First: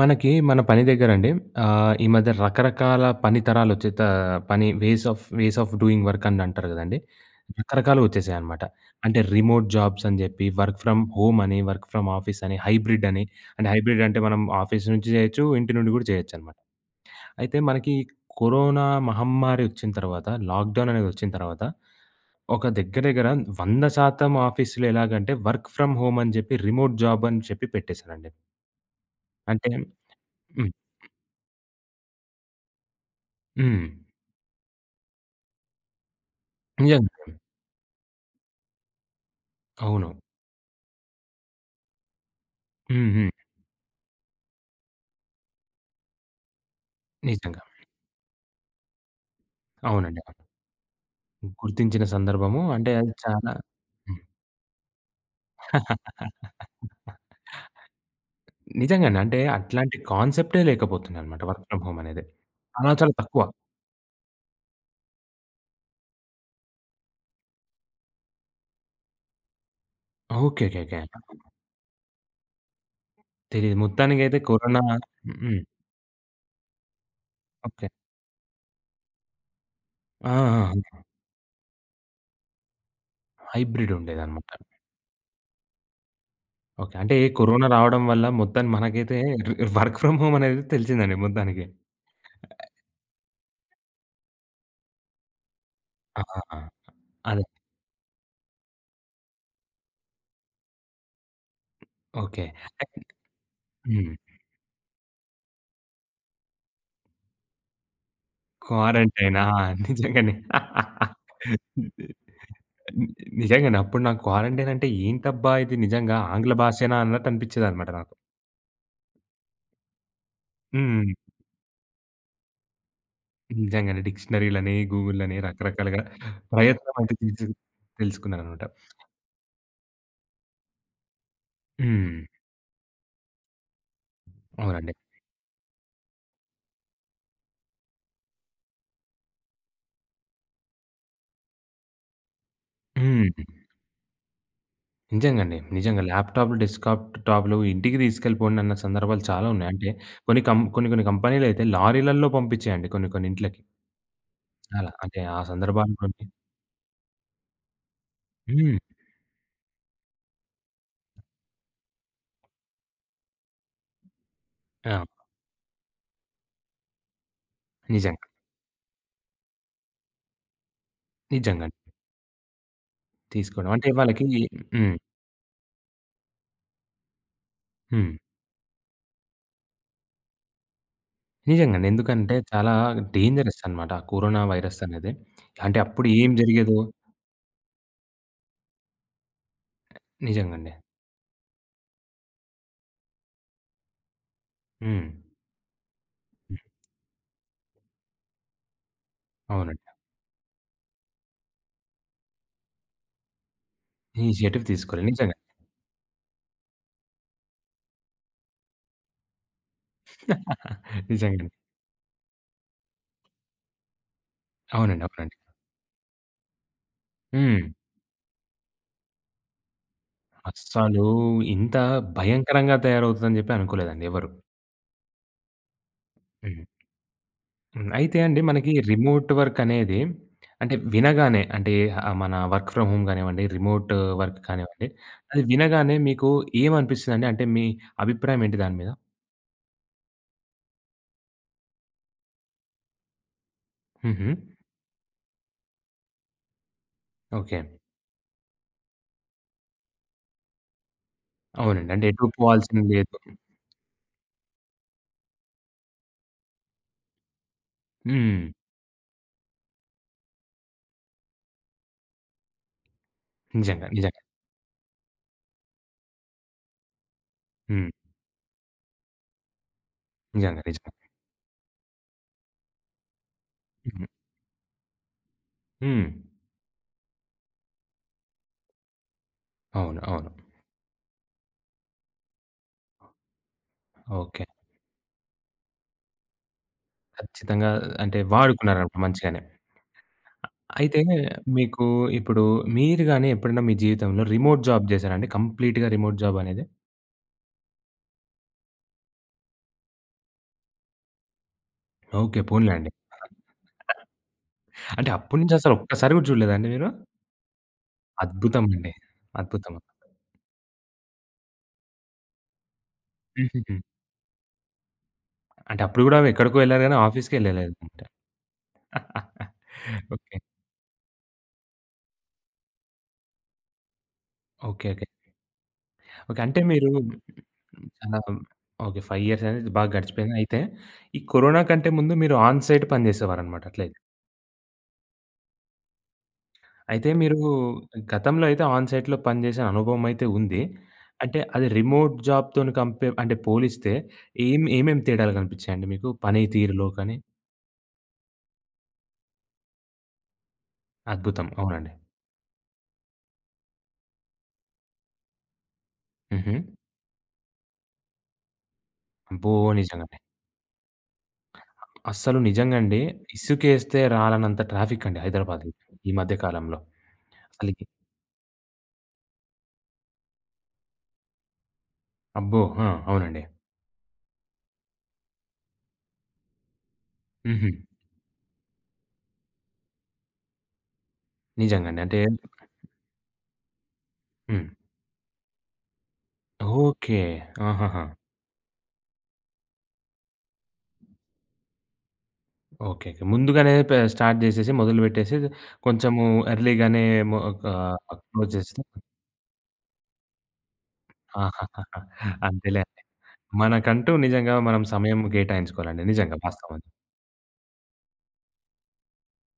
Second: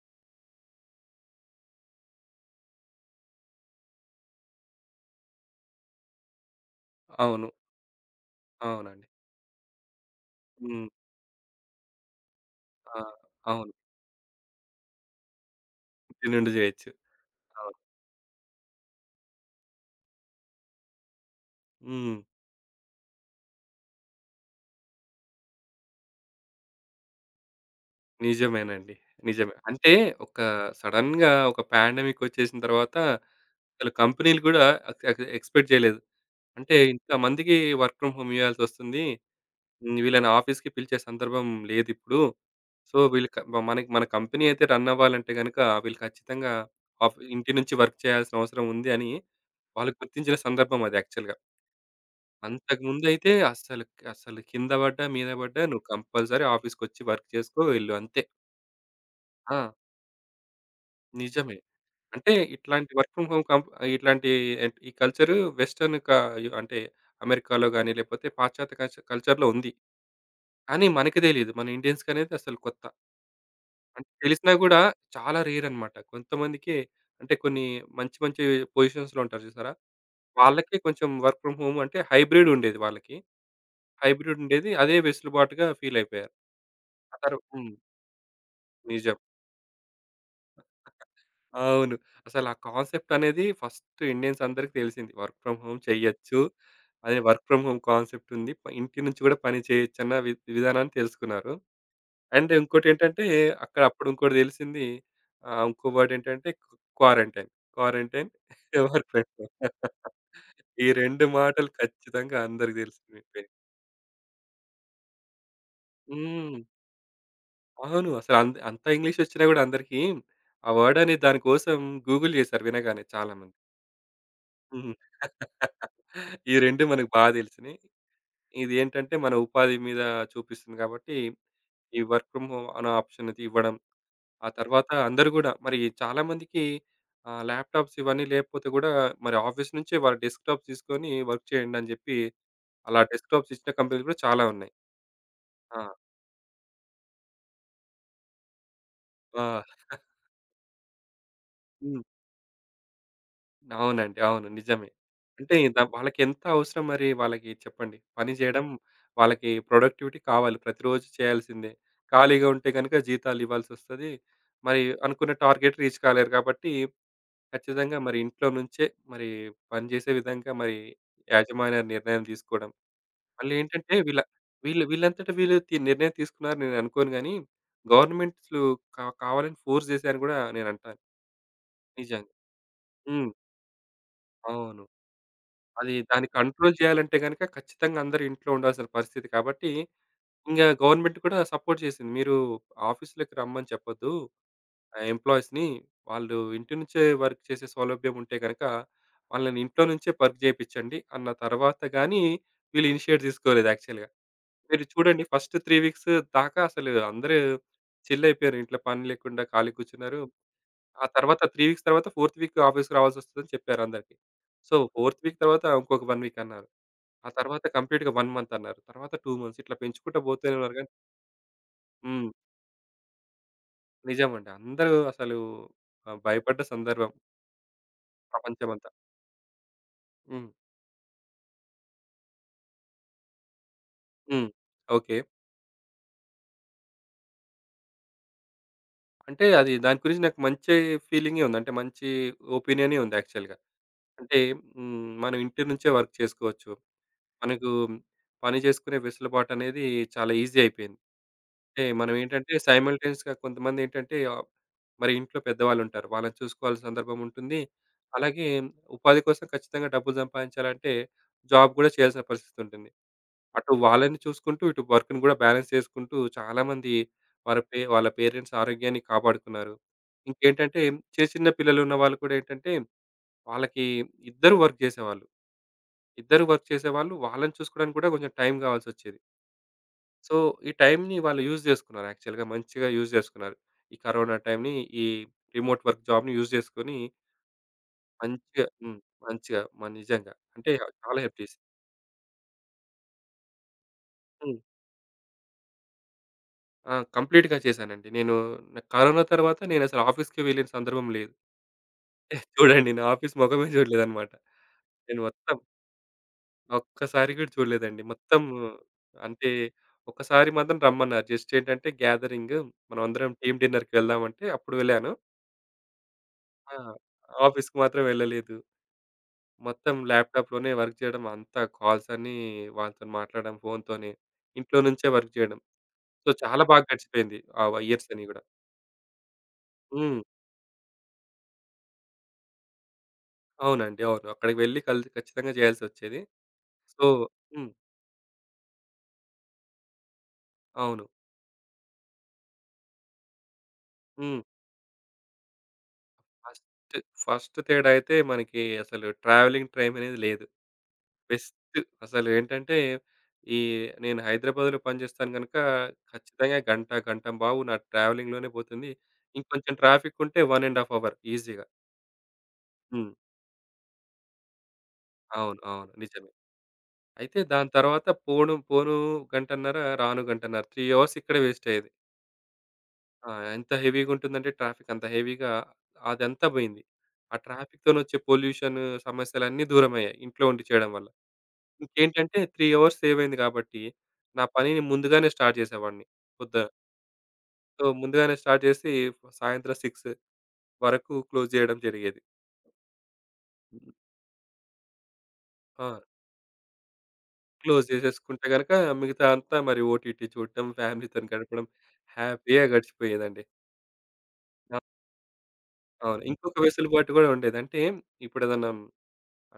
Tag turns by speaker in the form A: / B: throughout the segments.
A: మనకి మన పని దగ్గరండి. ఈ మధ్య రకరకాల పని తరాలొచ్చే త పని వేస్ ఆఫ్ డూయింగ్ వర్క్ అని అంటారు గదండీ!
B: అవును.
A: రకరకాలు వచ్చేసాయన్నమాట.
B: అవునండి.
A: అంటే రిమోట్ జాబ్స్ అని జెప్పి, వర్క్
B: హ్మ్.
A: ఫ్రమ్ హోమ్ అని, వర్క్ ఫ్రమ్ ఆఫీస్ అని,
B: ఆ!
A: హైబ్రిడ్ అని, అంటే
B: అవును.
A: హైబ్రిడ్ అంటే మనం ఆఫీస్ నుంచి జేయొచ్చు, ఇంటి నుండి గూడా
B: ఇంటి నుండి
A: చేయొచ్చన్నమాట.
B: జేయొచ్చు.
A: అయితే మనకి కరోనా మహమ్మారి వచ్చిన తర్వాత, లాక్‌డౌన్ అనేదొచ్చిన తర్వాత,
B: హ్మ్.
A: ఒక దగ్గర దగ్గర 100% ఆఫీసులు ఎలాగంటే వర్క్ ఫ్రమ్ హోమ్ అని జెప్పి, రిమోట్ జాబ్ అని చెప్పి పెట్టేసారండి.
B: నిజమేనండి. నిజమే.
A: అంటే
B: అంటే ఒక
A: హ్మ్.
B: సడెన్‌గా ఒక పాండమిక్ వచ్చేసిన తర్వాత
A: హ్మ్.
B: అసలు కంపెనీలు గూడా ఎక్ ఎక్ ఎక్స్‌పెక్ట్ జేయలేదు. అంటే
A: నిజంగానే.
B: ఇంతమందికి వర్క్ ఫ్రమ్ హోమ్ ఇయ్యాల్సొస్తుంది. హ్మ్.
A: అవును.
B: వీళ్ళని ఆఫీస్‌కి పిలిచే సందర్భం లేదిప్పుడు. సో,
A: హ్మ్.
B: వీళ్ళు
A: హ్మ్.
B: క మనకి మన కంపెనీ అయితే రన్ అవ్వాలంటే గనుక వీళ్ళు ఖచ్చితంగా ఇంటి
A: నిజంగా.
B: నుంచి వర్క్ చేయాల్సిన అవసరం ఉంది అని వాళ్ళు
A: అవునండి.
B: గుర్తించిన
A: అవును.
B: సందర్భం అది యాక్చువల్‌గా.
A: గుర్తించిన సందర్భము అంటే అది
B: అంతకుముందయితే
A: చాలా.
B: అస్సలు,
A: హ్మ్.
B: అస్సలు కింద పడ్డా, మీద పడ్డా నువ్వు కంపల్సరీ ఆఫీస్‌కొచ్చి వర్క్ చేసుకో వెళ్ళు అంతే.
A: నిజంగానే. అంటే
B: ఆ!
A: అట్లాంటి కాన్సెప్టే లేకపోతుందనమాట
B: నిజమే.
A: వర్క్ ఫ్రమ్ హోమ్ అనేది.
B: అంటే
A: చాలా
B: ఇట్లాంటి వర్క్
A: చాలా
B: ఫ్రమ్
A: తక్కువ.
B: హోమ్ కంప్ ఇట్లాంటి ఈ కల్చర్ వెస్టర్న్ క అంటే అమెరికాలో గాని, లేకపోతే పాశ్చాత్య కల్చర్‌లో ఉంది.
A: ఓకే. ఓకే.
B: కానీ
A: ఓకే.
B: మనకి తెలీదు. మన ఇండియన్స్‌కనేది అసలు కొత్త.
A: తెలీదు.
B: అంటే
A: మొత్తానికైతే
B: తెలిసినా కూడా
A: కరోనా.
B: చాలా
A: హ్మ్.
B: రేర్ అన్నమాట. కొంతమందికే అంటే కొన్ని
A: ఓకే.
B: మంచి, మంచి పొజిషన్స్‌లో ఉంటారు చూసారా?
A: ఆ!
B: వాళ్ళకే
A: ఆ!
B: కొంచెం వర్క్ ఫ్రమ్ హోమ్ అంటే హైబ్రిడ్ ఉండేది వాళ్ళకి.
A: హైబ్రిడ్
B: హైబ్రిడ్
A: ఉండేదనమాట.
B: ఉండేది. అదే వెసులుబాటుగా ఫీల్ అయిపోయారు.
A: ఓకే. అంటే కరోనా
B: హ్మ్.
A: రావడం వల్ల మొత్తానికి
B: నిజం.
A: మనకైతే వర్క్ ఫ్రమ్ హోమ్ అనేది తెలిసిందండి మొత్తానికి.
B: అవును. అసలు ఆ కాన్సెప్ట్ అనేది ఫస్ట్ ఇండియన్స్ అందరికి తెలిసింది. వర్క్ ఫ్రమ్ హోమ్ చేయొచ్చు.
A: ఆహా!
B: అదే
A: అదే.
B: వర్క్ ఫ్రమ్ హోమ్ కాన్సెప్ట్ ఉంది. ఇంటి నుంచి కూడా పని చేయొచ్చన్న విధానాన్ని తెలుసుకున్నారు.
A: ఓకే.
B: అండ్ ఇంకోటేంటంటే అక్కడ అప్పుడు
A: హ్మ్.
B: ఇంకోటి తెలిసింది. ఇంకో వర్డ్ ఏంటంటే quarantine. Quarantine work from
A: quarantine. ఆ!
B: హోమ్.
A: నిజంగానే.
B: ఈ 2 మాటలు ఖచ్చితంగా అందరికి
A: ని
B: తెలిసిపోయాయి.
A: నిజంగానే. అప్పుడు నాకు క్వారంటైన్ అంటే ఏంటబ్బా! ఇది నిజంగా ఆంగ్ల
B: హ్మ్.
A: భాషేనా అన్నట్టు అనిపిచ్చేదనమాట
B: అవును.
A: నాకు.
B: అసలు అంత అంత ఇంగ్లీష్ వచ్చినా కూడా అందరికీ ఆ వర్డ్
A: హ్మ్.
B: అనేది దాని కోసం గూగుల్ చేశారు వినగానే చాలామంది.
A: నిజంగానే డిక్షనరీలని,
B: హ్మ్.
A: గూగుల్‌లని రకరకాలుగా
B: ఈ 2
A: ప్రయత్నం
B: మనకు
A: అయితే
B: బాగా
A: చేసి
B: తెలిసినయి.
A: తెలుసుకున్నాననమాట.
B: ఇదేంటంటే మన ఉపాధి మీద చూపిస్తుంది కాబట్టి, ఈ
A: హ్మ్.
B: వర్క్ ఫ్రమ్ హోమ్ అనే ఆప్షన్ ఇది ఇవ్వడం. ఆ తర్వాత
A: అవునండి.
B: అందరూ గూడా మరి చాలా మందికి ల్యాప్‌టాప్స్ ఇవన్నీ లేకపోతే గూడా మరి ఆఫీస్ నుంచే వాళ్ళ డెస్క్‌టాప్స్ తీసుకొని వర్క్ చేయండి అని జెప్పి, అలా
A: హ్మ్.
B: డెస్క్‌టాప్స్ ఇచ్చిన కంపెనీలు గూడా చాలా ఉన్నాయి.
A: నిజంగండి.
B: ఆ!
A: నిజంగా ల్యాప్‌టాప్‌లు, డెస్క్‌టాప్ టాప్‌లు ఇంటికి తీసుకెళ్ళిపోండన్న సందర్భాలు చాలా
B: ఆ!
A: ఉన్నాయి. అంటే కొన్ని కంపెనీలయితే లారీలల్లో పంపించాయండి కొన్ని కొన్ని ఇంట్లకి.
B: అవునండి. అవును. నిజమే.
A: అలా అంటే ఆ
B: అంటే ఇంత
A: సందర్భాలు కొన్ని.
B: వాళ్ళకెంత అవసరం మరి వాళ్ళకి చెప్పండి. పని జేయడం
A: హ్మ్.
B: వాళ్ళకి ప్రొడక్టివిటీ కావాలి. ప్రతిరోజు చేయాల్సిందే. ఖాళీగా ఉంటే గనుక జీతాలివ్వాల్సొస్తది. మరి
A: ఆ!
B: అనుకున్న టార్గెట్ రీచ్ కాలేరు కాబట్టి ఖచ్చితంగా మరి
A: నిజంగా.
B: ఇంట్లో నుంచే మరి పని జేసే విధంగా మరి
A: నిజంగండి.
B: యాజమాన్య నిర్ణయం తీసుకోవడం.
A: తీసుకోవడం అంటే
B: మళ్ళేంటంటే వీళ్ళ
A: వాళ్ళకి.
B: వీళ్ళు
A: హ్మ్.
B: వీళ్ళంతట వీళ్ళు తి నిర్ణయం తీసుకున్నారు నేను అనుకోను గానీ,
A: హ్మ్.
B: గవర్నమెంట్స్‌లు కావాలని ఫోర్స్ జేశారని గూడా నేనంటాను.
A: నిజంగానే.
B: నిజంగా.
A: ఎందుకంటే చాలా
B: హ్మ్.
A: డేంజరస్ అన్నమాట. ఆ కరోనా వైరస్
B: అవును.
A: అనేది. అంటే
B: అది
A: అప్పుడు
B: దాన్ని
A: ఏం
B: కంట్రోల్
A: జరిగేదో.
B: చేయాలంటే గనుక ఖచ్చితంగా అందరూ ఇంట్లో ఉండాల్సిన పరిస్థితి. కాబట్టి ఇంగా
A: నిజంగండి.
B: గవర్నమెంట్ కూడా సపోర్ట్ చేసింది. మీరు ఆఫీస్‌లోకి రమ్మని చెప్పొద్దు. ఆ
A: హ్మ్.
B: ఎంప్లాయీస్‌ని వాళ్ళు
A: హ్మ్.
B: ఇంటి నుంచే వర్క్ చేసే సౌలభ్యం ఉంటే గనక వాళ్ళని ఇంట్లో
A: అవునండి.
B: నుంచే వర్క్ చేపిచ్చండి అన్న తర్వాత గానీ వీళ్ళు ఇనిషియేట్ తీసుకోలేదు యాక్చువల్‌గా.
A: ఇనిషియేటివ్
B: మీరు
A: తీసుకోవాలి.
B: చూడండి
A: నిజంగా.
B: ఫస్ట్ 3 వీక్స్ దాకా అసలు అందరూ చిల్ అయిపోయారు. ఇంట్లో పని లేకుండా ఖాళీ కూర్చున్నారు. ఆ తర్వాత
A: నిజంగానే.
B: 3 వీక్స్ తర్వాత 4త్ వీక్ ఆఫీస్‌కి రావాల్సొస్తదని చెప్పారు అందరికి. సో,
A: అవునండి.
B: 4త్
A: అవునండి.
B: వీక్ తర్వాత ఇంకొక 1 వీక్ అన్నారు. ఆ
A: హ్మ్.
B: తర్వాత కంప్లీట్‌గా 1 మంత్ అన్నారు. తర్వాత 2 మంత్స్ ఇట్లా పెంచుకుంటూ పోతూనే ఉన్నారు గానీ
A: అస్సలు ఇంత
B: హ్మ్.
A: భయంకరంగా తయారవుతదని జెప్పి అనుకోలేదండి ఎవరు.
B: నిజమండి. అందరూ అసలు భయపడ్డ
A: హ్మ్.
B: సందర్భం
A: హ్మ్. అయితే అండి మనకి
B: ప్రపంచమంతా.
A: రిమోట్ వర్క్ అనేది
B: హ్మ్.
A: అంటే వినగానే అంటే మన వర్క్ ఫ్రమ్ హోమ్ గానివ్వండి, రిమోట్ వర్క్
B: హ్మ్.
A: కానివ్వండి,
B: ఓకే.
A: అది వినగానే మీకు ఏమనిపిస్తదండి? అంటే మీ అభిప్రాయం ఏంటి దాని మీద?
B: అంటే అది దాని గురించి నాకు మంచి ఫీలింగే ఉంది. అంటే మంచి ఒపీనియనే ఉంది యాక్చువల్‌గా.
A: హుహు.
B: అంటే హ్మ్. మనం ఇంటి నుంచే వర్క్ చేసుకోవచ్చు.
A: ఓకే.
B: మనకు పని చేసుకునే వెసులుబాటు అనేది చాలా ఈజీ అయిపోయింది. అంటే
A: అవునండి. అంటే ఎటు
B: మనమేంటంటే
A: పోవాల్సింది లేదు.
B: సైమల్టేనియస్‌గా కొంతమందేంటంటే మరి ఇంట్లో పెద్దవాళ్ళుంటారు. వాళ్ళని చూసుకోవాల్సిన సందర్భం ఉంటుంది.
A: హ్మ్.
B: అలాగే ఉపాధి కోసం ఖచ్చితంగా డబ్బులు సంపాదించాలంటే జాబ్ గూడా చేయాల్సిన పరిస్థితుంటుంది. అటు
A: నిజంగా.
B: వాళ్ళని
A: నిజంగా.
B: చూసుకుంటూ, ఇటు వర్క్‌ని గూడా బ్యాలెన్స్ చేసుకుంటూ చాలామంది వారి పే
A: హ్మ్.
B: వాళ్ళ పేరెంట్స్ ఆరోగ్యాన్ని కాపాడుకున్నారు.
A: నిజంగా.
B: ఇంకేంటంటే
A: నిజంగా.
B: చిన్న చిన్న పిల్లలున్న వాళ్ళు కూడా ఏంటంటే వాళ్ళకి
A: హ్మ్.
B: ఇద్దరు వర్క్ జేసేవాళ్ళు.
A: హ్మ్.
B: ఇద్దరు వర్క్ చేసేవాళ్ళు వాళ్ళని చూసుకోవడానికి గూడా కొంచెం టైం గావాల్సొచ్చేది.
A: అవును. అవును.
B: సో, ఈ టైంని వాళ్ళు యూజ్ జేసుకున్నారు యాక్చువల్‌గా మంచిగా యూజ్ జేసుకున్నారు. ఈ కరోనా
A: ఓకే.
B: టైంని ఈ రిమోట్ వర్క్ జాబ్‌ని యూజ్ జేసుకొని
A: ఖచ్చితంగా అంటే
B: మంచిగా
A: వాడుకున్నారనమాట
B: హ్మ్.
A: మంచిగానే.
B: మంచిగా మ నిజంగా. అంటే
A: అయితే
B: చాలా హెల్ప్ చేసింది.
A: మీకు ఇప్పుడు మీరు గాని ఎప్పుడైనా మీ జీవితంలో
B: హ్మ్.
A: రిమోట్ జాబ్ చేశారా అండి? కంప్లీట్‌గా రిమోట్ జాబ్ అనేది?
B: ఆ! కంప్లీట్‌గా చేశానండి. నేను నాకు కరోనా తర్వాత నేనసలు ఆఫీస్‌కి వెళ్ళిన సందర్భం లేదు.
A: ఓకే. పోనీలెండి.
B: చూడండి నా ఆఫీస్ మొఖమే చూడలేదన్నమాట.
A: అంటే
B: నేను
A: అప్పటి నుంచి
B: మొత్తం
A: అసలు ఒక్కసారి కూడా చూడలేదా అండి మీరు?
B: ఒక్కసారి గూడా చూడలేదండి. మొత్తం
A: అద్భుతం అండి.
B: అంటే
A: అద్భుతం.
B: ఒక్కసారి మాత్రం రమ్మన్నారు. జస్ట్ ఏంటంటే గ్యాదరింగ్ మనమందరం టీమ్
A: హుహుహు.
B: డిన్నర్‌కి వెళ్దామంటే అప్పుడు వెళ్ళాను.
A: అంటే అప్పుడు కూడా ఎక్కడికో
B: ఆ!
A: వెళ్లారు గాని ఆఫీస్‌కే
B: ఆఫీస్‌కి
A: వెళ్ళలేదనమాట.
B: మాత్రం వెళ్ళలేదు. మొత్తం
A: ఓకే.
B: ల్యాప్‌టాప్‌లోనే వర్క్ చేయడం. అంతా కాల్స్ అన్నీ వాళ్ళతోని మాట్లాడడం ఫోన్‌తోనే. ఇంట్లో
A: ఓకే. ఓకే.
B: నుంచే వర్క్ చేయడం. So,
A: okay. అంటే
B: చాలా బాగా
A: మీరు
B: గడిచిపోయింది. ఆ ఇయర్స్
A: చాలా
B: అన్నీ గూడా.
A: ఓకే. 5 ఇయర్స్ అనేది బాగా
B: హ్మ్.
A: గడిచిపోయింది. అయితే ఈ కరోనా కంటే ముందు మీరు ఆన్ సైట్ పని చేసేవారనమాట అట్లయితే.
B: అవునండి. అవును. అక్కడికి వెళ్లి ఖచ్చితంగా చేయాల్సొచ్చేది. సో
A: అయితే మీరు
B: హ్మ్.
A: గతంలో అయితే ఆన్ సైట్‌లో పని చేసిన అనుభవం అయితే ఉంది.
B: అవును.
A: అంటే అది రిమోట్ జాబ్‌తోని కంపేర్ అంటే పోలిస్తే
B: హ్మ్.
A: ఏమేం తేడాలు కనిపించాయండి మీకు? పని తీరులో
B: ఫస్ట్,
A: కానీ
B: ఫస్ట్ తేడా అయితే మనకి అసలు ట్రావెలింగ్ టైమ్ అనేది లేదు.
A: అద్భుతం.
B: బెస్ట్
A: అవునండి.
B: అసలు ఏంటంటే, ఈ నేను హైదరాబాద్‌లో పనిచేస్తాను గనుక
A: హుహు.
B: ఖచ్చితంగా గంట, గంట బావు నా ట్రావెలింగ్‌లోనే పోతుంది.
A: అబ్బో!
B: ఇంకొంచెం
A: నిజంగానే.
B: ట్రాఫిక్ ఉంటే 1 ½ అవర్ ఈజీగా.
A: అస్సలు నిజంగా అండి.
B: హ్మ్.
A: ఇసుకేస్తే రాలనంత ట్రాఫిక్ అండి
B: అవును.
A: హైదరాబాద్‌లో
B: అవును.
A: ఈ
B: నిజమే.
A: మధ్య కాలంలో.
B: అయితే దాని
A: అసలకి.
B: తర్వాత పోను, పోను గంటన్నర, రాను గంటన్నర 3 అవర్స్ ఇక్కడే వేస్ట్ అయ్యేది.
A: అబ్బో! ఆ!
B: ఆ!
A: అవునండి.
B: ఎంత హెవీగా ఉంటుందంటే ట్రాఫిక్ అంత హెవీగా అదంతా పోయింది. ఆ
A: హుహు.
B: ట్రాఫిక్‌తోనొచ్చే పొల్యూషన్ సమస్యలన్నీ దూరమయ్యాయి. ఇంట్లో ఉండి చేయడం వల్ల.
A: నిజంగా అండి. అంటే
B: ఇంకేంటంటే 3 అవర్స్ సేవ్ అయింది కాబట్టి, నా
A: హ్మ్.
B: పనిని ముందుగానే స్టార్ట్ చేసేవాడిని పొద్దున.
A: ఓకే.
B: సో,
A: ఆహాహా!
B: ముందుగానే స్టార్ట్ చేసి సాయంత్రం 6 వరకు క్లోజ్ చేయడం జరిగేది.
A: ఓకే. ఓకే. ముందుగానే స్టార్ట్ జేసేసి, మొదలుపెట్టేసి
B: ఆ!
A: కొంచెము ఎర్లీగానే మొ ఒక
B: క్లోజ్ చేసేసుకుంటే
A: క్లోజ్
B: గనక
A: చేస్తే
B: మిగతా అంతా మరి ఓటీటీ చూడటం, ఫ్యామిలీతోని గడపడం
A: ఆహాహాహా!
B: హ్యాపీగా
A: అంతేలే అండి.
B: గడిచిపోయేదండి.
A: మనకంటూ నిజంగా
B: ఆ!
A: మనం సమయం కేటాయించుకోవాలండి.
B: అవును.
A: నిజంగా
B: ఇంకొక
A: వాస్తవం.
B: వెసులుబాటు గూడా ఉండేది. అంటే ఇప్పుడేదన్నా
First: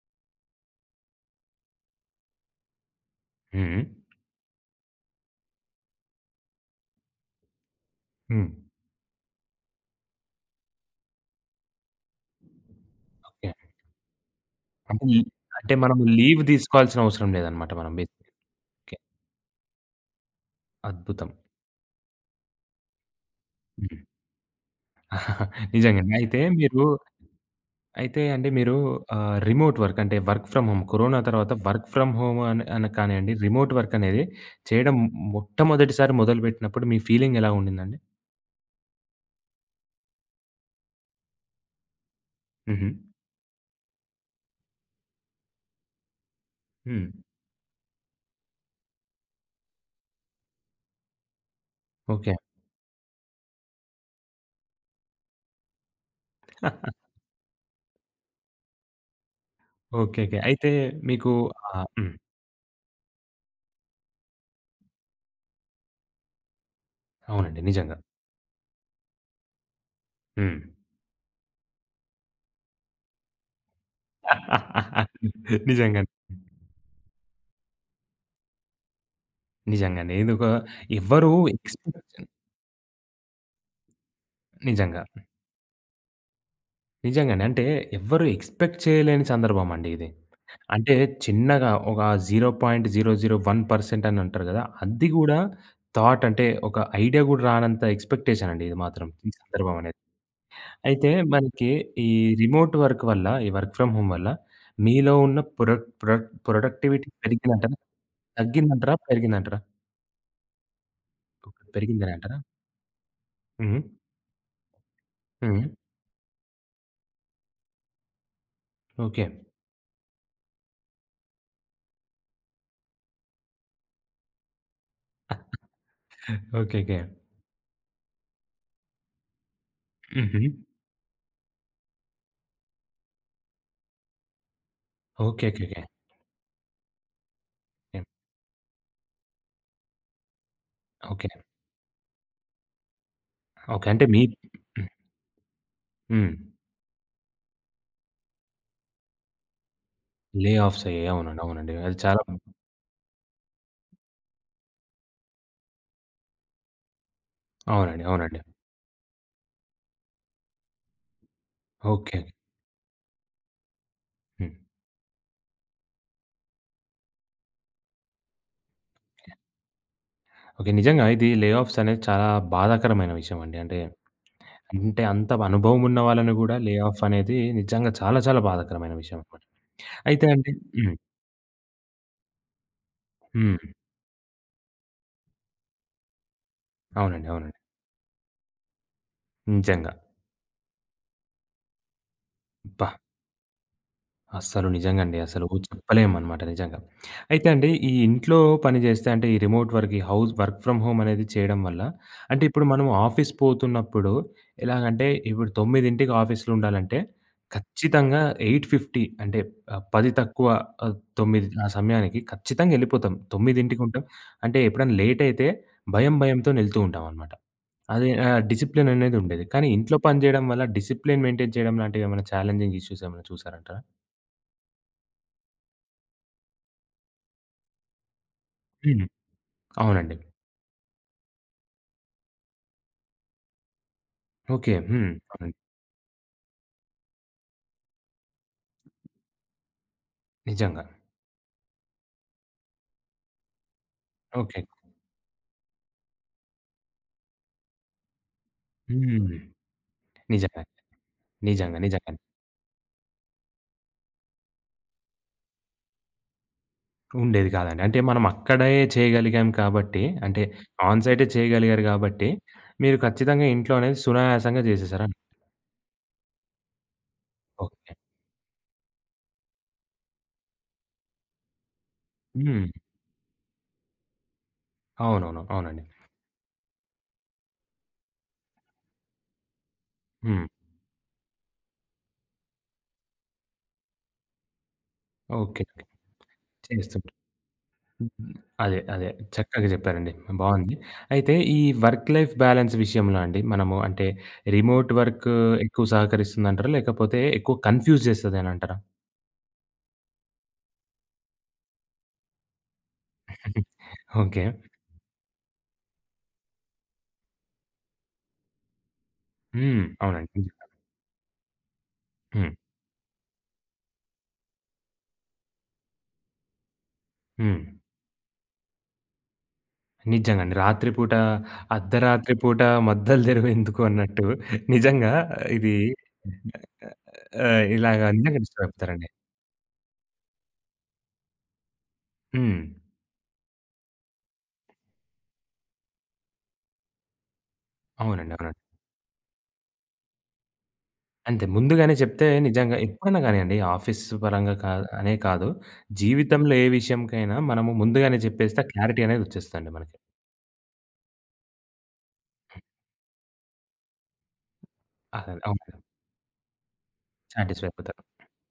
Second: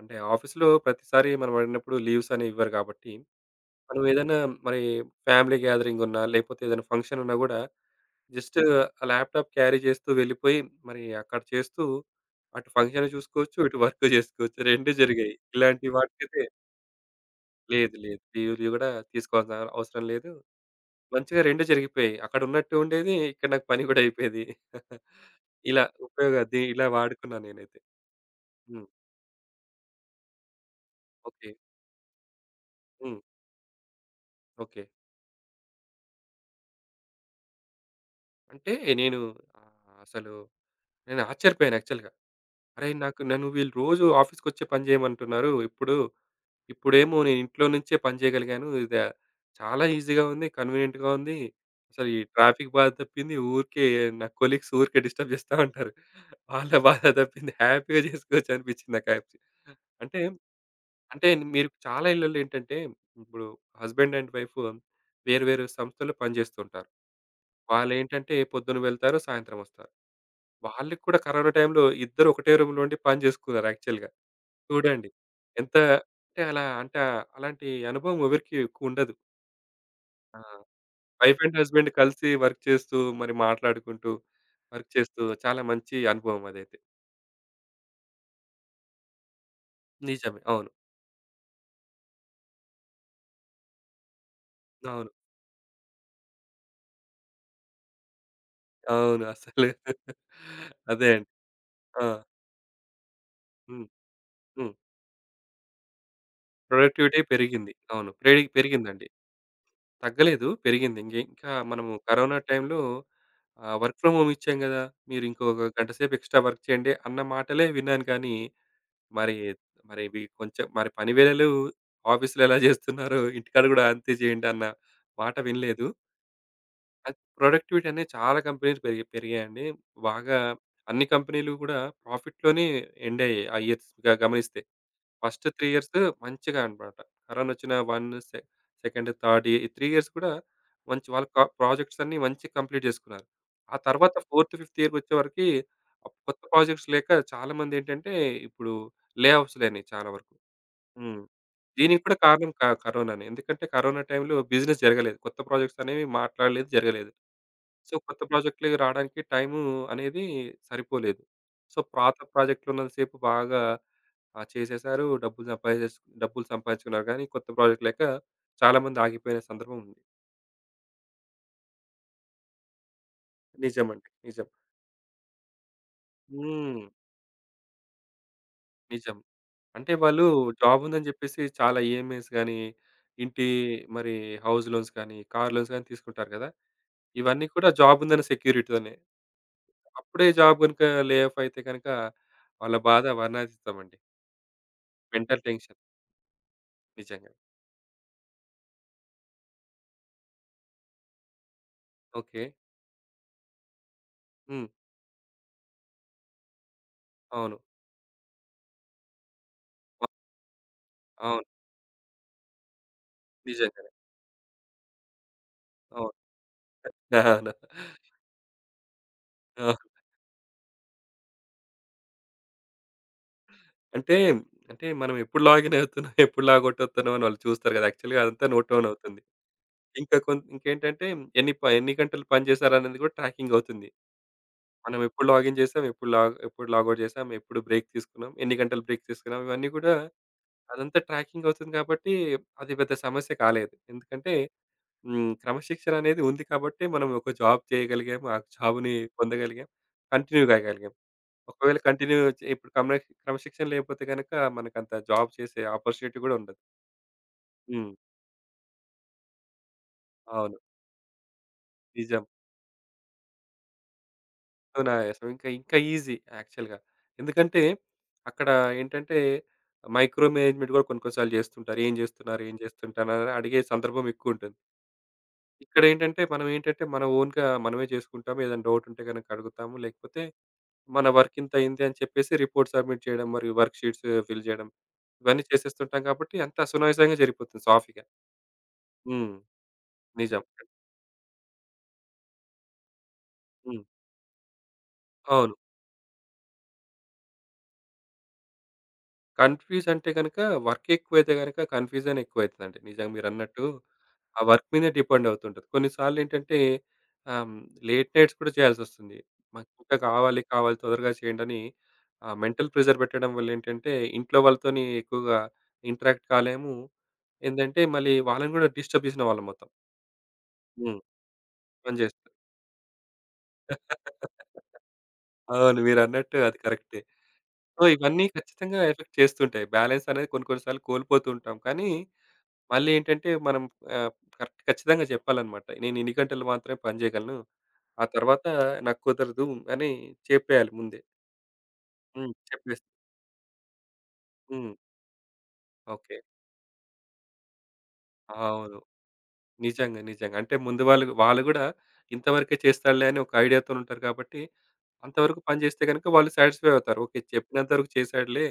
B: అంటే ఆఫీస్‌లో ప్రతిసారి మనం అడిగినప్పుడు లీవ్స్ అనేవి ఇవ్వరు కాబట్టి,
A: హ్మ్.
B: మనం ఏదైనా మరి ఫ్యామిలీ గ్యాదరింగ్ ఉన్నా, లేకపోతే ఏదైనా ఫంక్షన్ ఉన్నా గూడా
A: హ్మ్.
B: జస్ట్ ఆ ల్యాప్‌టాప్ క్యారీ చేస్తూ వెళ్ళిపోయి, మరి అక్కడ చేస్తూ అటు ఫంక్షన్
A: ఓకే.
B: చూసుకోవచ్చు, ఇటు వర్క్ జేసుకోవచ్చు. 2
A: అంటే లి
B: జరిగాయి.
A: అంటే
B: ఇలాంటి
A: మనం లీవ్
B: వాటికైతే
A: తీసుకోవాల్సిన అవసరం లేదన్నమాట మనం
B: లేదు లేదు.
A: బేసిక్‌గా.
B: లీవ్‌లు గూడా తీసుకోవాల్సిన అవసరం లేదు.
A: అద్భుతం.
B: మంచిగా 2 జరిగిపోయాయి. అక్కడ ఉన్నట్టు ఉండేది. ఇక్కడ నాకు పని
A: హ్మ్.
B: గూడా అయిపోయేది. ఇలా
A: నిజంగండి.
B: ఉపయోగ
A: అయితే
B: ది
A: మీరు
B: ఇలా వాడుకున్నా నేనైతే.
A: అయితే అండి మీరు
B: హ్మ్.
A: రిమోట్ వర్క్ అంటే work from home corona
B: okay.
A: తర్వాత వర్క్ ఫ్రమ్ హోమ్ అని అని
B: హ్మ్.
A: కానియండి, రిమోట్ వర్క్ అనేది
B: ఓకే.
A: చేయడం మొట్టమొదటిసారి మొదలుపెట్టినప్పుడు మీ ఫీలింగ్ ఎలా ఉండిందండి?
B: అంటే నేను ఆహ్, అసలు నేను ఆశ్చర్యపోయాను యాక్చువల్‌గా.
A: హుహు.
B: అరేయ్! నాకు నన్ను వీళ్ళు రోజు ఆఫీస్‌కొచ్చే పని చేయమంటున్నారు. ఇప్పుడు
A: హ్మ్.
B: ఇప్పుడేమో నేను ఇంట్లో నుంచే పని చేయగలిగాను. చాలా ఈజీగా ఉంది. కన్వీనియంట్‌గా ఉంది. అసలు ఈ
A: ఓకే.
B: ట్రాఫిక్ బాధ తప్పింది. ఊరికే నా కొలీగ్స్ ఊరికే డిస్టర్బ్ చేస్తా ఉంటారు. వాళ్ళ బాధ తప్పింది. హ్యాపీగా చేసుకోవచ్చు అనిపించింది నాకు యాక్చు అంటే
A: ఓకే. ఓకే. అయితే
B: అంటే
A: మీకు
B: మీరు
A: ఆహ్,
B: చాలా
A: హ్మ్.
B: ఇళ్లలో ఏంటంటే, ఇప్పుడు హస్బెండ్ అండ్ వైఫ్ వేరు వేరు సంస్థల్లో పనిచేస్తుంటారు.
A: అవునండి. నిజంగా.
B: వాళ్ళేంటంటే పొద్దున వెళ్తారు, సాయంత్రం వస్తారు.
A: హ్మ్.
B: వాళ్ళకి కూడా కరోనా టైంలో ఇద్దరు ఒకటే రూమ్‌లో ఉండి పని చేసుకున్నారు యాక్చువల్‌గా. చూడండి. ఎంత
A: నిజంగానే.
B: అంటే అలా అంటే అలాంటి అనుభవం ఎవరికీ ఎక్కువ ఉండదు.
A: నిజంగానే.
B: ఆ!
A: ఇదొక ఎవ్వరు
B: వైఫ్ అండ్ హస్బెండ్
A: ఎక్స్‌పెక్ట్
B: కలిసి వర్క్ చేస్తూ, మరి మాట్లాడుకుంటూ, వర్క్
A: నిజంగా.
B: చేస్తూ చాలా మంచి అనుభవం అదైతే.
A: నిజంగానే. అంటే ఎవ్వరు ఎక్స్‌పెక్ట్ చేయలేని సందర్భం అండి ఇది.
B: నిజమే. అవును.
A: అంటే చిన్నగా ఒక 0.001% అని అంటారు గదా! అది
B: అవును.
A: గూడా థాట్ అంటే ఒక ఐడియా గూడా రానంత ఎక్స్‌పెక్టేషన్ అండి ఇది మాత్రం
B: అవును.
A: ఈ
B: అసలు
A: సందర్భం అనేది.
B: అదే
A: అయితే
B: అండి.
A: మనకి
B: ఆ!
A: ఈ రిమోట్ వర్క్ వల్ల, ఈ వర్క్
B: హ్మ్.
A: ఫ్రమ్ హోమ్ వల్ల
B: హ్మ్.
A: మీలో ఉన్న ప్రొడక్ట్ ప్రొడక్ట్ ప్రొడక్టివిటీ
B: ప్రొడక్టివిటీ పెరిగింది.
A: పెరిగిందంటారా?
B: అవును. పెరి
A: తగ్గిందంటారా?
B: పెరిగిందండి.
A: పెరిగిందంటారా?
B: తగ్గలేదు. పెరిగింది. ఇంగే ఇంకా మనము
A: పెరిగిందని అంటారా?
B: కరోనా టైంలో
A: హుహు.
B: వర్క్ ఫ్రమ్ హోమ్ ఇచ్చాం గదా! మీరు
A: హ్మ్.
B: ఇంకొక గంట సేపు ఎక్స్‌ట్రా వర్క్ చేయండి అన్న మాటలే విన్నాను కానీ,
A: ఓకే.
B: మరి మరి ఇవి కొంచెం మరి పని వేళలు ఆఫీస్‌లో ఎలా చేస్తున్నారో ఇంటికాడ గూడా అంతే చేయండి అన్న మాట వినలేదు.
A: ఓకే. ఓకే.
B: అది ప్రొడక్టివిటీ అనేది చాలా కంపెనీస్ పెరిగాయండి. బాగా
A: హుహు.
B: అన్ని కంపెనీలు గూడా ప్రాఫిట్‌లోనే ఎండ్ అయ్యాయి. ఆ ఇయర్స్ గమనిస్తే.
A: Okay.
B: First
A: okay.
B: 3
A: okay.
B: Years మంచిగా అనమాట.
A: హ్మ్.
B: 1 సెకండ్, థర్డ్ ఈ 3 ఇయర్స్ కూడా మంచి వాళ్ళ
A: ఓకే.
B: ప్రాజెక్ట్స్ అన్నీ మంచిగా కంప్లీట్ జేసుకున్నారు. ఆ
A: ఓకే. అంటే
B: తర్వాత
A: మీ
B: ఫోర్త్, ఫిఫ్త్
A: హ్మ్.
B: ఇయర్‌కి వచ్చేవరకి
A: హ్మ్.
B: కొత్త ప్రాజెక్ట్స్ లేక చాలామందేంటంటే ఇప్పుడు ఆఫ్స్ లైనయి చాలా వరకు.
A: లే ఆఫ్స్ అయ్యాయి.
B: హ్మ్.
A: అవునండి. అవునండి. అది
B: దీనికి కూడా
A: చాలా
B: కారణం కరోనానే. ఎందుకంటే కరోనా టైంలో బిజినెస్ జరగలేదు. కొత్త ప్రాజెక్ట్స్ అనేవి మాట్లాడలేదు, జరగలేదు. సో,
A: అవునండి.
B: కొత్త
A: అవునండి.
B: ప్రాజెక్ట్‌లు రాడానికి టైము అనేది సరిపోలేదు. సో, పాత
A: ఓకే.
B: ప్రాజెక్ట్‌లో ఉన్నంత సేపు బాగా
A: హ్మ్.
B: చేసేశారు. డబ్బులు సంపాదించుకున్నారు కానీ కొత్త ప్రాజెక్ట్ లేక చాలామంది ఆగిపోయిన సందర్భం ఉంది.
A: ఓకే. నిజంగా ఇది లే ఆఫ్స్ అనేది చాలా బాధాకరమైన విషయం అండి. అంటే,
B: నిజమండి. నిజం.
A: అంటే అంత అనుభవం ఉన్న వాళ్ళని గూడా లే
B: హ్మ్.
A: ఆఫ్ అనేది నిజంగా చాలా చాలా బాధాకరమైన
B: నిజం.
A: విషయం అన్నమాట.
B: అంటే వాళ్ళు
A: అయితే అండి
B: జాబ్
A: హ్మ్.
B: ఉందని చెప్పేసి చాలా ఈఎంఐస్ గాని, ఇంటి
A: హ్మ్.
B: మరి హౌస్ లోన్స్ కానీ, కార్ లోన్స్ గాని తీసుకుంటారు కదా!
A: అవునండి.
B: ఇవన్నీ
A: అవునండి.
B: కూడా జాబ్ ఉందన్న సెక్యూరిటీతోనే.
A: నిజంగా.
B: అప్పుడే జాబ్ గనుక లే ఆఫ్ అయితే గనుక వాళ్ళ
A: అబ్బా!
B: బాధ వర్ణాతీతమండి.
A: అస్సలు నిజంగండి.
B: మెంటల్
A: అసలు
B: టెన్షన్
A: చెప్పలేమనమాట నిజంగా.
B: నిజంగా.
A: అయితే అండి ఈ ఇంట్లో పని చేస్తే అంటే ఈ రిమోట్ వర్క్, ఈ వర్క్ ఫ్రమ్ హోమ్ అనేది చేయడం వల్ల అంటే
B: ఓకే.
A: ఇప్పుడు మనం ఆఫీస్ పోతున్నప్పుడు
B: హ్మ్.
A: ఎలాగంటే ఇప్పుడు 9:00కి ఆఫీస్‌లో ఉండాలంటే
B: అవును.
A: ఖచ్చితంగా 8:50 అంటే 10 తక్కువ
B: అవును.
A: 9 ఆ సమయానికి ఖచ్చితంగా ఎళ్ళిపోతాం. 9:00కి
B: నిజంగానే.
A: ఉంటాం. అంటే ఎప్పుడైనా లేట్ అయితే
B: అవును.
A: భయంతోని ఎళ్తూ ఉంటామనమాట.
B: అవును.
A: అది డిసిప్లిన్ అనేది ఉండేది. కానీ
B: ఆ!
A: ఇంట్లో పని చేయడం వల్ల డిసిప్లిన్ మెయింటైన్ చేయడం లాంటివి ఏమైనా ఛాలెంజింగ్ ఇష్యూస్ ఏమైనా చూసారంటారా?
B: అంటే, అంటే మనం ఎప్పుడు లాగిన్ అవుతున్నాం, ఎప్పుడు లాగౌట్ అవుతున్నాం అని వాళ్ళు చూస్తారు కదా! యాక్చువల్‌గా అదంతా నోట్ డౌన్ అవుతుంది. ఇంకా
A: అవునండి.
B: కొం ఇంకేంటంటే ఎన్ని గంటలు పని చేశారనేది కూడా ట్రాకింగ్ అవుతుంది.
A: ఓకే.
B: మనం ఎప్పుడు
A: అవునండి.
B: లాగిన్ చేసాం, ఎప్పుడు లాగౌట్ చేసాం, ఎప్పుడు బ్రేక్ తీసుకున్నాం, ఎన్ని గంటలు బ్రేక్ తీసుకున్నాం, ఇవన్నీ కూడా
A: నిజంగా.
B: అదంతా ట్రాకింగ్ అవుతుంది కాబట్టి అది పెద్ద సమస్య కాలేదు. ఎందుకంటే
A: ఓకే.
B: హ్మ్. క్రమశిక్షణ అనేది ఉంది కాబట్టే మనం ఒక జాబ్ చేయగలిగాం. ఆ జాబ్‌ని
A: హ్మ్.
B: పొందగలిగాం. కంటిన్యూ
A: నిజంగా.
B: కాగలిగాం. ఒకవేళ
A: నిజంగా.
B: కంటిన్యూ
A: నిజంగానే.
B: చే ఇప్పుడు క్రమశిక్షణ లేకపోతే గనక మనకంత జాబ్ చేసే ఆపర్చునిటీ కూడా ఉండదు.
A: ఉండేది కాదండి.
B: హ్మ్.
A: అంటే మనం అక్కడే చేయగలిగాం కాబట్టి, అంటే
B: అవును.
A: ఆన్ సైటే చేయగలిగారు
B: నిజం.
A: కాబట్టి, మీరు ఖచ్చితంగా ఇంట్లో అనేది సునాయాసంగా
B: సో,
A: చేసేసారని
B: నాయాసం ఇంకా ఇంకా ఈజీ యాక్చువల్‌గా. ఎందుకంటే
A: ఓకే.
B: అక్కడ ఏంటంటే మైక్రో మేనేజ్‌మెంట్ కూడా కొన్ని కొన్ని సార్లు చేస్తుంటారు. ఏం చేస్తున్నారు? ఏం
A: హ్మ్.
B: చేస్తుంటున్నారని అడిగే సందర్భం ఎక్కువుంటుంది.
A: అవునవును. అవునండి.
B: ఇక్కడేంటంటే మనం ఏంటంటే మన ఓన్‌గా మనమే చేసుకుంటాము. ఏదైనా డౌట్ ఉంటే గనక అడుగుతాము. లేకపోతే
A: హ్మ్.
B: మన వర్క్ ఇంత అయింది అని చెప్పేసి రిపోర్ట్ సబ్మిట్ చేయడం, మరియు వర్క్ షీట్స్ ఫిల్ చేయడం. ఇవన్నీ
A: ఓకే.
B: చేసేస్తుంటాం కాబట్టి అంతా
A: చేస్తుంటారు.
B: సునాయాసంగా జరిగిపోతుంది సాఫీగా.
A: అదే. అదే.
B: హ్మ్.
A: చక్కగా చెప్పారండి.
B: నిజం.
A: బావుంది. అయితే ఈ వర్క్ లైఫ్ బ్యాలెన్స్ విషయంలో అండి మనము
B: హ్మ్.
A: అంటే రిమోట్ వర్క్
B: అవును.
A: ఎక్కువ సహకరిస్తుందంటారా? లేకపోతే ఎక్కువ కన్‌ఫ్యూజ్ చేస్తది అనంటారా?
B: కన్‌ఫ్యూజ్ అంటే గనుక వర్క్ ఎక్కువైతే గనుక కన్‌ఫ్యూజన్ ఎక్కువైతదండి. నిజంగా మీరన్నట్టు ఆ
A: ఓకే.
B: వర్క్ మీదే డిపెండ్ అవుతుంటది. కొన్నిసార్లేంటంటే ఆహ్, లేట్ నైట్స్ కూడా చేయాల్సొస్తుంది. మాకు ఇంకా
A: అవునండి.
B: కావాలి,
A: నిజంగా.
B: కావాలి తొందరగా చేయండని
A: హ్మ్.
B: మెంటల్ ప్రెషర్ పెట్టడం వల్లేంటంటే ఇంట్లో వాళ్ళతోని ఎక్కువగా ఇంటరాక్ట్ కాలేము.
A: హ్మ్.
B: ఏందంటే మళ్ళీ వాళ్ళని కూడా డిస్టర్బ్ చేసిన వాళ్ళమవుతాం.
A: నిజంగండి. రాత్రి
B: హ్మ్.
A: పూట,
B: పనిచేస్తుంది.
A: అర్ధరాత్రి పూట మద్దలు దెరువు ఎందుకు అన్నట్టు నిజంగా ఇది
B: అవును. మీరన్నట్టు అది కరెక్టే. సో,
A: ఇలాగ
B: ఇవన్నీ
A: నిజంగా డిస్టర్బ్
B: ఖచ్చితంగా
A: అయిపోతారండి.
B: ఎఫెక్ట్ చేస్తుంటాయి. బ్యాలెన్స్ అనేది కొన్ని కొన్ని సార్లు కోల్పోతూ ఉంటాం. కానీ
A: హ్మ్.
B: మళ్ళీ ఏంటంటే మనం ఆహ్, కరెక్ట్ ఖచ్చితంగా చెప్పాలన్నమాట. నేను ఇన్ని గంటలు మాత్రమే పని చేయగలను. ఆ
A: అవునండి.
B: తర్వాత
A: అవునండి.
B: నాకు కుదరదు అని చెప్పేయాలి ముందే.
A: అంతే ముందుగానే చెప్తే
B: హ్మ్.
A: నిజంగా
B: చెప్పేసి
A: ఎప్పుడైనా గానియండి ఆఫీస్ పరంగా
B: హ్మ్.
A: అనే కాదు,
B: ఓకే.
A: జీవితంలో ఏ విషయంకైనా మనము ముందుగానే చెప్పేస్తే ఆ
B: అవును.
A: క్లారిటీ అనేది ఒచ్చేస్తదండి మనకి.
B: నిజంగా. నిజంగా. అంటే ముందు వాళ్ళు గూడా ఇంతవరకే చేస్తాడులే అని ఒక ఐడియాతోనుంటారు కాబట్టి
A: అసలు
B: అంతవరకు పని
A: అవును.
B: చేస్తే గనుక వాళ్ళు సాటిస్ఫై అవుతారు. ఓకే.
A: సాటిస్‌ఫై
B: చెప్పినంత వరకు
A: అయిపోతారు.
B: చేశాడులే.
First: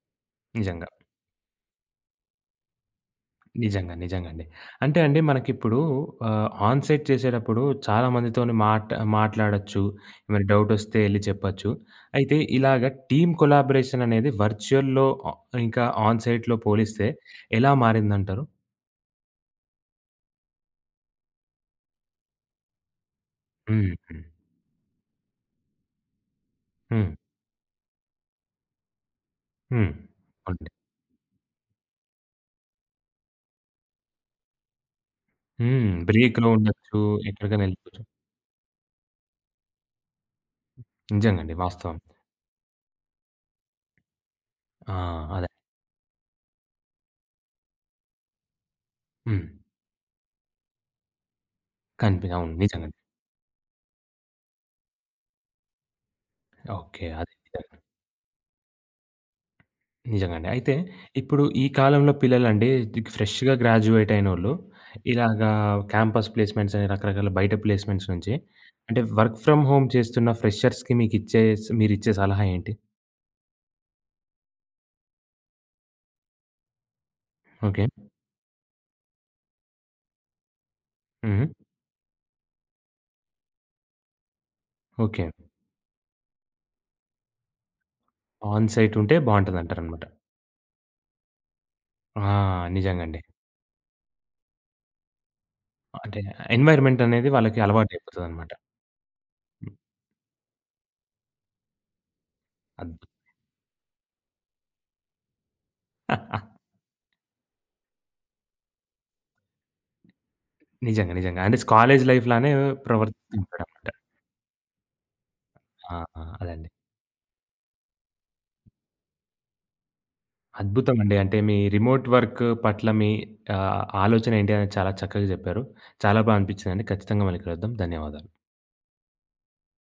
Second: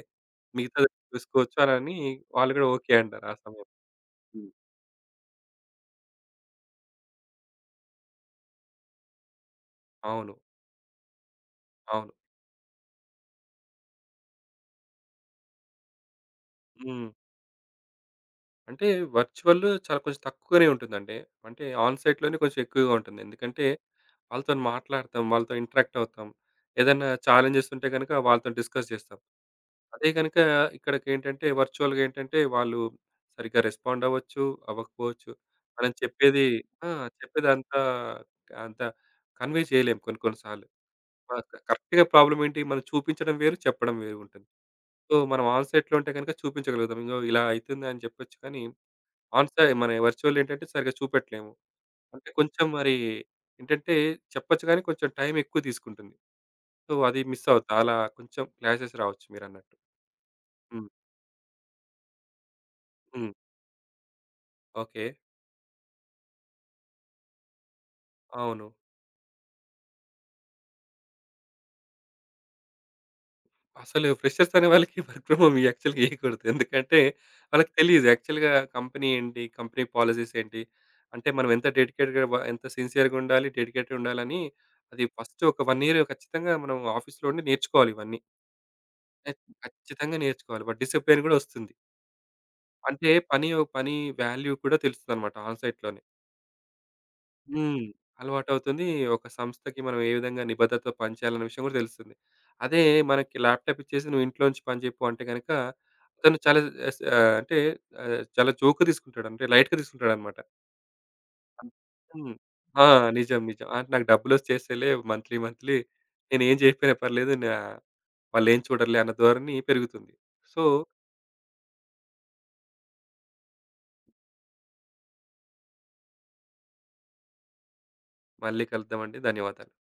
A: నిజంగా.
B: మిగతాది చూసుకోవచ్చు అనని వాళ్ళు కూడా ఓకే అంటారు ఆ సమయంలో.
A: నిజంగా. నిజంగండి.
B: హ్మ్.
A: అంటే అండి మనకిప్పుడు ఆన్ సైట్ చేసేటప్పుడు చాలా మందితోని మాట్లాడొచ్చు.
B: అవును.
A: ఏమైనా డౌటొస్తే ఎళ్లి చెప్పొచ్చు.
B: అవును.
A: అయితే ఇలాగ టీమ్ కొలాబరేషన్ అనేది వర్చువల్‌లో ఆహ్, ఇంకా ఆన్ సైట్‌లో పోలిస్తే
B: హ్మ్.
A: ఎలా మారిందంటారు?
B: అంటే వర్చువల్ చాలా కొంచెం తక్కువగానే ఉంటుందండి. అంటే ఆన్ సైట్‌లోనే కొంచెం ఎక్కువగా ఉంటుంది. ఎందుకంటే
A: హ్మ్. హ్మ్.
B: వాళ్ళతోని మాట్లాడతాం, వాళ్ళతో ఇంటరాక్ట్ అవుతాం. ఏదైనా
A: హ్మ్.
B: ఛాలెంజెస్ ఉంటే గనుక వాళ్ళతోని డిస్కస్ చేస్తాం.
A: హ్మ్.
B: అదే గనుక
A: అవునండి.
B: ఇక్కడికేంటంటే వర్చువల్‌గా ఏంటంటే వాళ్ళు సరిగ్గా రెస్పాండ్ అవ్వచ్చు, అవ్వకపోవచ్చు. మనం చెప్పేది
A: బ్రేక్‌లో
B: ఆ!
A: ఉండొచ్చు. ఎక్కడికైనా
B: చెప్పేదంతా
A: ఎళ్ళిపోవచ్చు.
B: అంత అంత కన్వే చేయలేం కొన్ని కొన్ని సార్లు. ఆ!
A: నిజంగండి. వాస్తవం.
B: కరెక్ట్‌గా ప్రాబ్లమ్ ఏంటి మనం చూపించడం వేరు, చెప్పడం వేరు ఉంటుంది.
A: ఆ!
B: సో, మనం
A: అదే.
B: ఆన్ సైట్‌లో ఉంటే గనుక చూపించగలుగుతాం. ఇగో ఇలా అయితుంది అని చెప్పొచ్చు కానీ
A: హ్మ్.
B: ఆన్‌సైడ్ మన వర్చువలేంటంటే సరిగ్గా చూపెట్టలేము. అంటే
A: అవును.
B: కొంచెం మరి
A: నిజంగండి.
B: ఏంటంటే చెప్పొచ్చు కానీ కొంచెం టైం ఎక్కువ తీసుకుంటుంది. So,
A: okay.
B: అది మిస్
A: అదే.
B: అవుతా. అలా కొంచెం క్లాషెస్ రావచ్చు మీరన్నట్టు.
A: నిజంగానే. అయితే
B: హ్మ్.
A: ఇప్పుడు ఈ కాలంలో పిల్లలండి
B: హ్మ్.
A: ఫ్రెష్‌గా గ్రాడ్యుయేట్ అయినోళ్ళు
B: ఓకే.
A: ఇలాగా క్యాంపస్ ప్లేస్‌మెంట్స్ అని రకరకాల బయట ప్లేస్‌మెంట్స్ నుంచి
B: అవును.
A: అంటే వర్క్ ఫ్రమ్ హోమ్ చేస్తున్న ఫ్రెషర్స్‌కి మీరిచ్చే సలహా ఏంటి?
B: అసలు ఫ్రెషర్స్ అనే వాళ్ళకి వర్క్ ఫ్రమ్ హోమ్ యాక్చువల్‌గా ఇయ్యకూడదు. ఎందుకంటే వాళ్ళకి
A: ఓకే.
B: తెలీదు యాక్చువల్‌గా కంపెనీ ఏంటి? కంపెనీ పాలిసీస్ ఏంటి? అంటే
A: హ్మ్.
B: మనం ఎంత సిన్సియర్‌గా ఉండాలి, డెడికేటెడ్‌గా ఉండాలని అది
A: ఓకే.
B: ఫస్ట్ ఒక 1 ఇయర్ ఖచ్చితంగా మనం ఆఫీస్‌లో ఉండి నేర్చుకోవాలి ఇవన్నీ.
A: ఆన్ సైట్ ఉంటే
B: ఖ
A: బావుంటదంటారనమాట.
B: ఖచ్చితంగా నేర్చుకోవాలి. బట్ డిసిప్లిన్ కూడా వస్తుంది.
A: ఆ!
B: అంటే
A: నిజంగండి.
B: పని పని వాల్యూ కూడా తెలుస్తుందన్నమాట ఆన్‌సైట్‌లోనే.
A: అంటే ఎన్వైర్న్‌మెంట్ అనేది వాళ్ళకి
B: హ్మ్.
A: అలవాటయిపోతదనమాట.
B: అలవాటవుతుంది. ఒక
A: హ్మ్.
B: సంస్థకి మనం ఏ విధంగా నిబద్ధతతో పని చేయాలన్న విషయం కూడా తెలుస్తుంది. అదే
A: అద్
B: మనకి ల్యాప్‌టాప్ ఇచ్చేసి నువ్వు ఇంట్లో నుంచి పని చెప్పు అంటే గనక అతను చాలా అంటే చాలా జోక్‌గా తీసుకుంటాడు. అంటే లైట్‌గా తీసుకుంటాడన్నమాట.
A: నిజంగా. నిజంగా. అంటే కాలేజ్ లైఫ్
B: హ్మ్.
A: లానే
B: ఆ! నిజం. నిజం.
A: ప్రవర్తిస్తుంటాడనమాట.
B: అంటే నాకు డబ్బులొచ్చి చేస్తేలే మంత్లీ మంత్లీ
A: ఆ! ఆ!
B: నేనేం
A: అదండి.
B: చేయకపోయినా పర్లేదు. నా వాళ్ళేం చూడరులే అన్న ధోరణి పెరుగుతుంది. సో,
A: అద్భుతమండి. అంటే మీ రిమోట్ వర్క్ పట్ల మీ ఆలోచనేంటి అనేది చాలా చక్కగా జెప్పారు. చాలా అనిపిచ్చిందండి. ఖచ్చితంగా మళ్ళీ కలుద్దాం. ధన్యవాదాలు.
B: మళ్ళీ కలుద్దామండి. ధన్యవాదాలు.